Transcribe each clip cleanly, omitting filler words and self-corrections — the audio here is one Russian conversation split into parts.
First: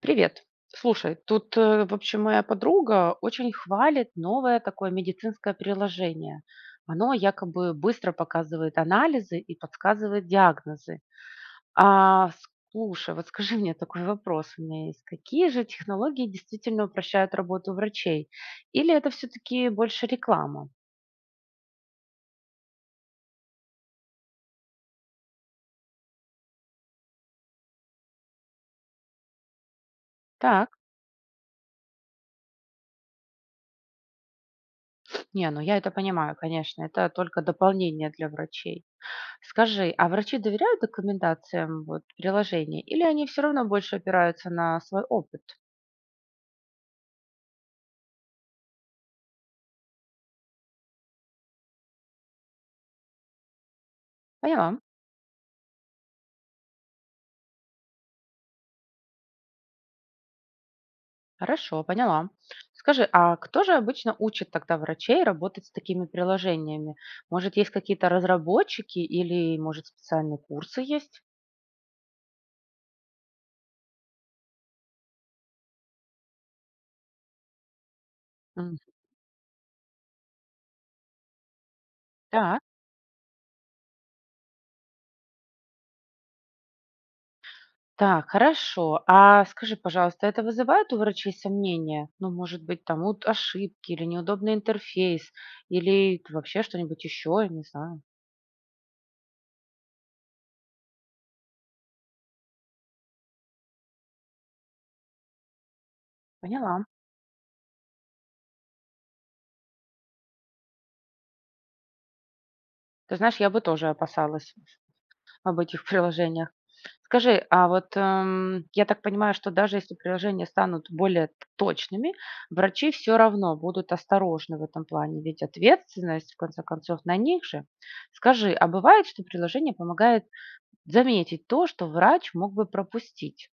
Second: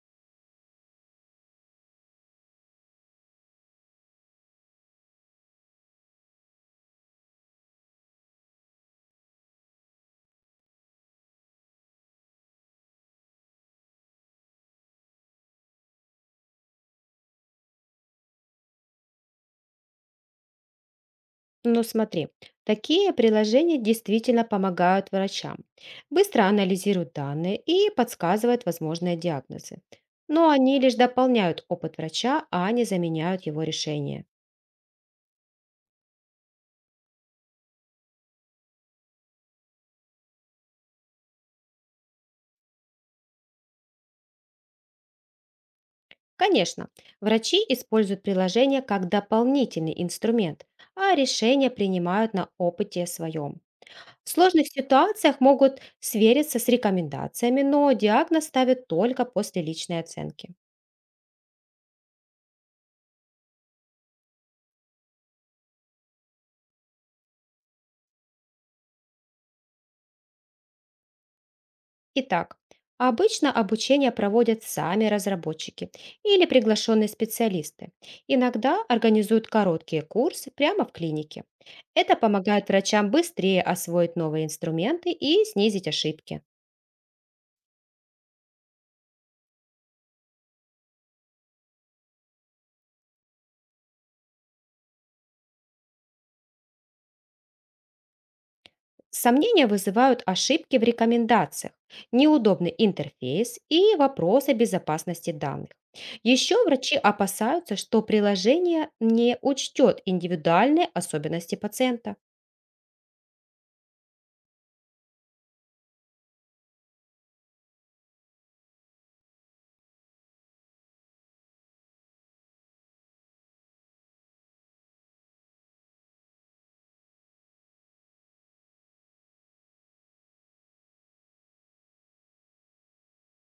Привет. Слушай, тут, в общем, моя подруга очень хвалит новое такое медицинское приложение. Оно якобы быстро показывает анализы и подсказывает диагнозы. А слушай, вот скажи мне такой вопрос у меня есть. Какие же технологии действительно упрощают работу врачей? Или это все-таки больше реклама? Ну смотри, такие приложения действительно помогают врачам. Быстро анализируют данные и подсказывают возможные диагнозы. Но Так, они лишь дополняют опыт врача, а не заменяют его решение. не, ну я это понимаю, конечно, это только дополнение для врачей. Скажи, а врачи доверяют рекомендациям вот, приложений или они все равно больше опираются на свой опыт? Конечно, врачи используют приложение как дополнительный инструмент, а решения принимают на опыте своем. В сложных Поняла. ситуациях могут свериться с рекомендациями, но диагноз ставят только после личной оценки. Хорошо, поняла. Скажи, а кто же обычно учит тогда врачей работать с такими приложениями? Может, есть какие-то разработчики или, может, специальные курсы есть? Итак, обычно обучение проводят сами разработчики или приглашенные специалисты. М. Иногда организуют короткие курсы прямо в клинике. Это Так, помогает врачам быстрее освоить новые инструменты и снизить ошибки. так, хорошо. А скажи, пожалуйста, это вызывает у врачей сомнения? Ну, может быть, там вот ошибки или неудобный интерфейс, или вообще что-нибудь еще, я не знаю. Сомнения вызывают ошибки в рекомендациях, неудобный интерфейс и вопросы безопасности данных. Еще Поняла. врачи опасаются, что приложение не учтет индивидуальные особенности пациента. Ты знаешь, я бы тоже опасалась об этих приложениях. Скажи, а вот, я так понимаю, что даже если приложения станут более точными, врачи все равно будут осторожны в этом плане, ведь ответственность, в конце концов, на них же. Скажи, а бывает, что приложение помогает заметить то, что врач мог бы пропустить?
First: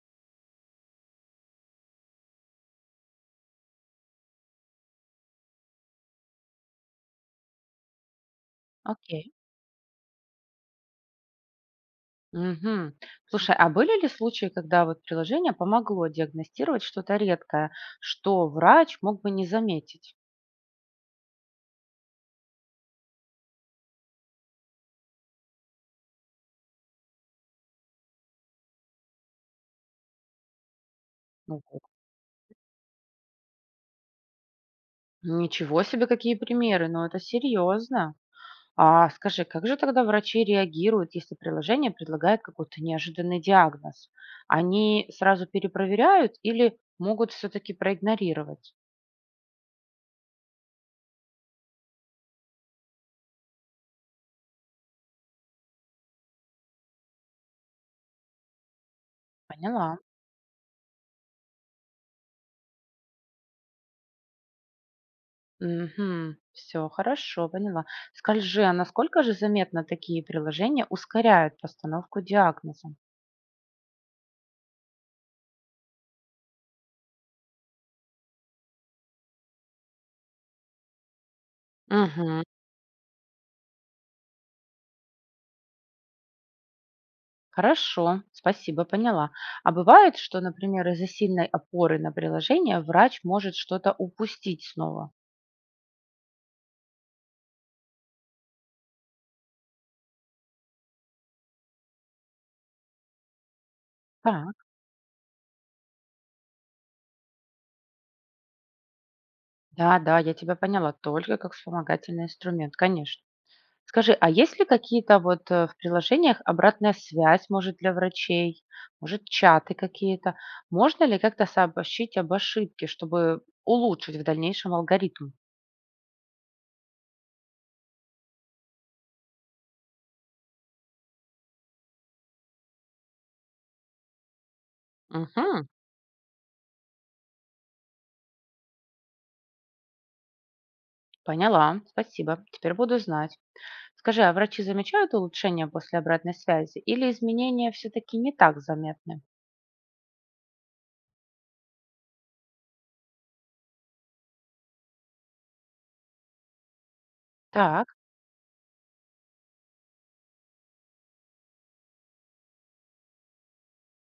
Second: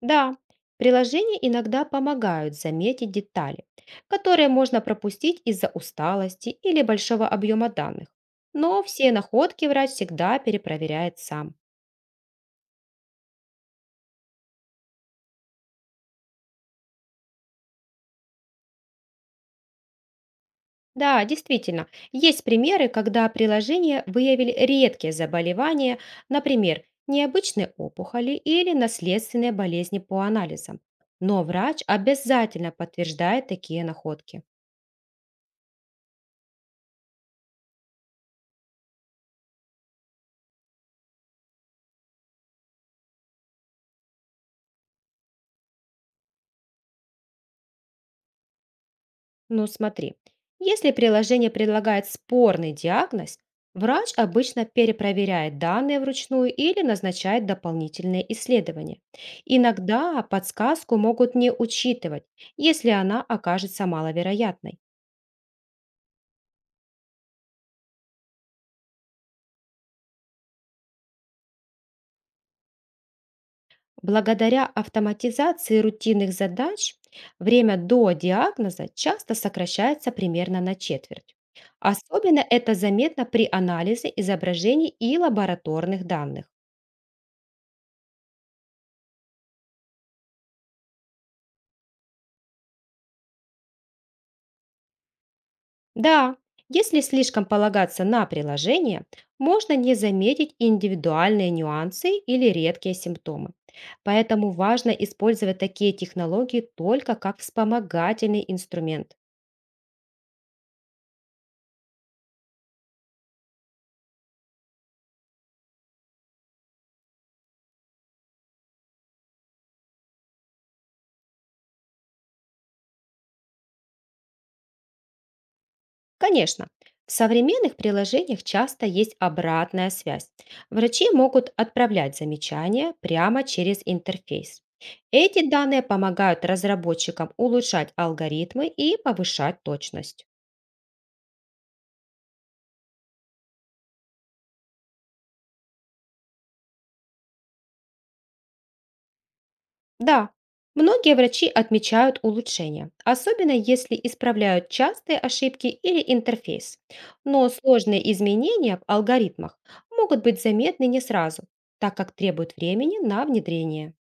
Да, приложения иногда помогают заметить детали, которые можно пропустить из-за усталости или большого объема данных. Но все Окей. находки врач всегда перепроверяет сам. Мгм. Слушай, а были ли случаи, когда вот приложение помогло диагностировать что-то редкое, что врач мог бы не заметить? Да, действительно, есть примеры, когда приложения выявили редкие заболевания, например, необычные опухоли или наследственные болезни по анализам. Но Ну, врач обязательно подтверждает такие находки. ничего себе, какие примеры, но это серьезно. А скажи, как же тогда врачи реагируют, если приложение предлагает какой-то неожиданный диагноз? Они сразу перепроверяют или могут все-таки проигнорировать? Ну смотри, если приложение предлагает спорный диагноз, врач обычно перепроверяет данные вручную или назначает дополнительные исследования. Поняла. Иногда подсказку могут не учитывать, если она окажется маловероятной. Угу. Все хорошо, поняла. Скажи, а насколько же заметно такие приложения ускоряют постановку диагноза? Благодаря автоматизации рутинных задач время до диагноза часто сокращается примерно на четверть. Угу. Особенно это заметно при анализе изображений и лабораторных данных. Хорошо, спасибо, поняла. А бывает, что, например, из-за сильной опоры на приложение врач может что-то упустить снова? Да, если слишком полагаться на приложение, можно не заметить индивидуальные нюансы или редкие симптомы. Поэтому Так, важно использовать такие технологии только как вспомогательный инструмент. да, да, я тебя поняла, только как вспомогательный инструмент, конечно. Скажи, а есть ли какие-то вот в приложениях обратная связь, может, для врачей, может, чаты какие-то? Можно ли как-то сообщить об ошибке, чтобы улучшить в дальнейшем алгоритм? Конечно, в современных приложениях часто есть обратная связь. Врачи могут отправлять замечания прямо через интерфейс. Эти Угу, данные помогают разработчикам улучшать алгоритмы и повышать точность. поняла, спасибо, теперь буду знать. Скажи, а врачи замечают улучшения после обратной связи или изменения все-таки не так заметны? Да, многие врачи отмечают улучшения, особенно если исправляют частые ошибки или интерфейс. Но Так, сложные изменения в алгоритмах могут быть заметны не сразу, так как требуют времени на внедрение.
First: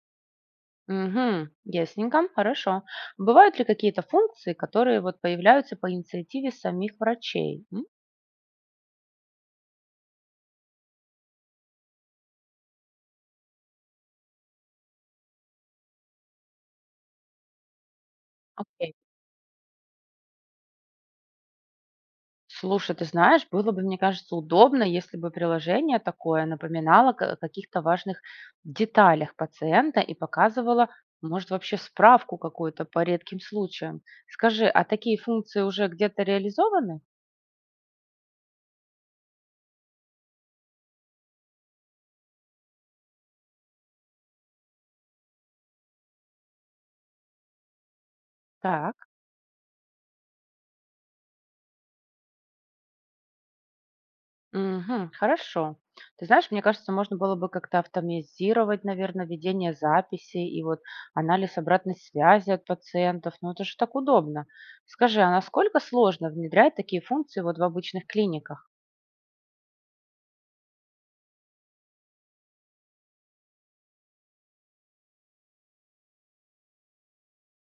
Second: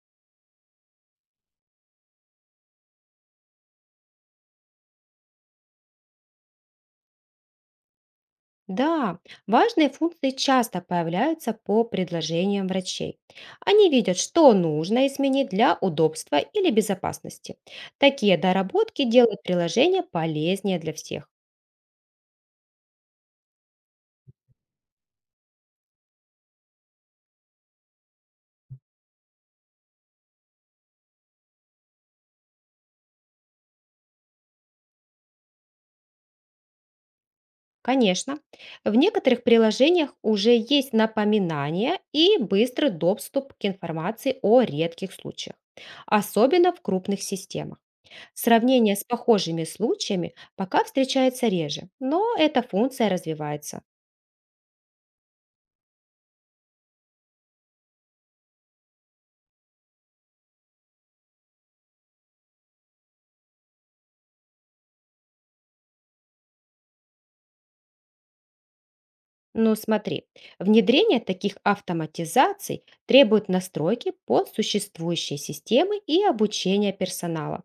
угу, ясненько, хорошо. Бывают ли какие-то функции, которые вот появляются по инициативе самих врачей? М. Да, важные функции часто появляются по предложениям врачей. Они видят, что нужно изменить для удобства или безопасности. Такие Окей. доработки делают приложение полезнее для всех. Слушай, ты знаешь, было бы, мне кажется, удобно, если бы приложение такое напоминало о каких-то важных деталях пациента и показывало, может, вообще справку какую-то по редким случаям. Скажи, а такие функции уже где-то реализованы? Конечно. В некоторых приложениях уже есть напоминания и быстрый доступ к информации о редких случаях, особенно в крупных системах. Так. Сравнение с похожими случаями пока встречается реже, но эта функция развивается. Мгм. Хорошо. Ты знаешь, мне кажется, можно было бы как-то автоматизировать, наверное, ведение записей и вот анализ обратной связи от пациентов. Ну, это же так удобно. Скажи, а насколько сложно внедрять такие функции вот в обычных клиниках? Но смотри, внедрение таких автоматизаций требует настройки под существующие системы и обучения персонала.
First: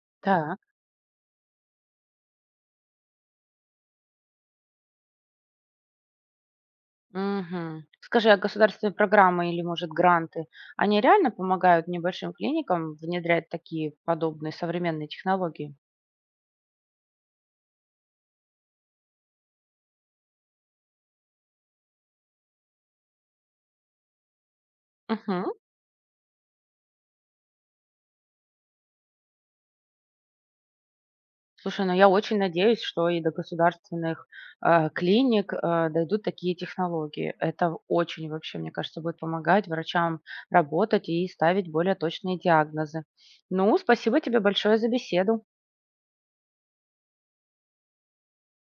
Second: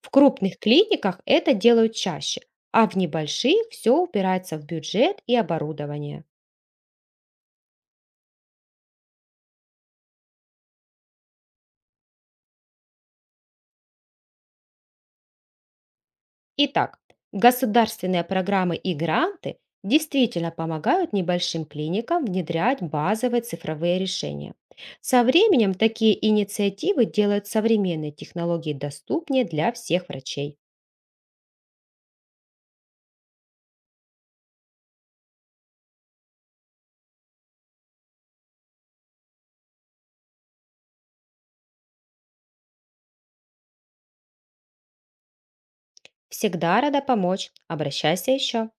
В крупных Так. клиниках это делают чаще, а в небольших все упирается в бюджет и оборудование. Мгм. Скажи, а государственные программы или, может, гранты, они реально помогают небольшим клиникам внедрять такие подобные современные технологии? Итак, государственные программы и гранты действительно помогают небольшим клиникам внедрять базовые цифровые решения. Со Мгм. временем такие инициативы делают современные технологии доступнее для всех врачей. Слушай, ну я очень надеюсь, что и до государственных, клиник, дойдут такие технологии. Это очень вообще, мне кажется, будет помогать врачам работать и ставить более точные диагнозы. Ну, спасибо тебе большое за беседу. Всегда рада помочь. Обращайся еще.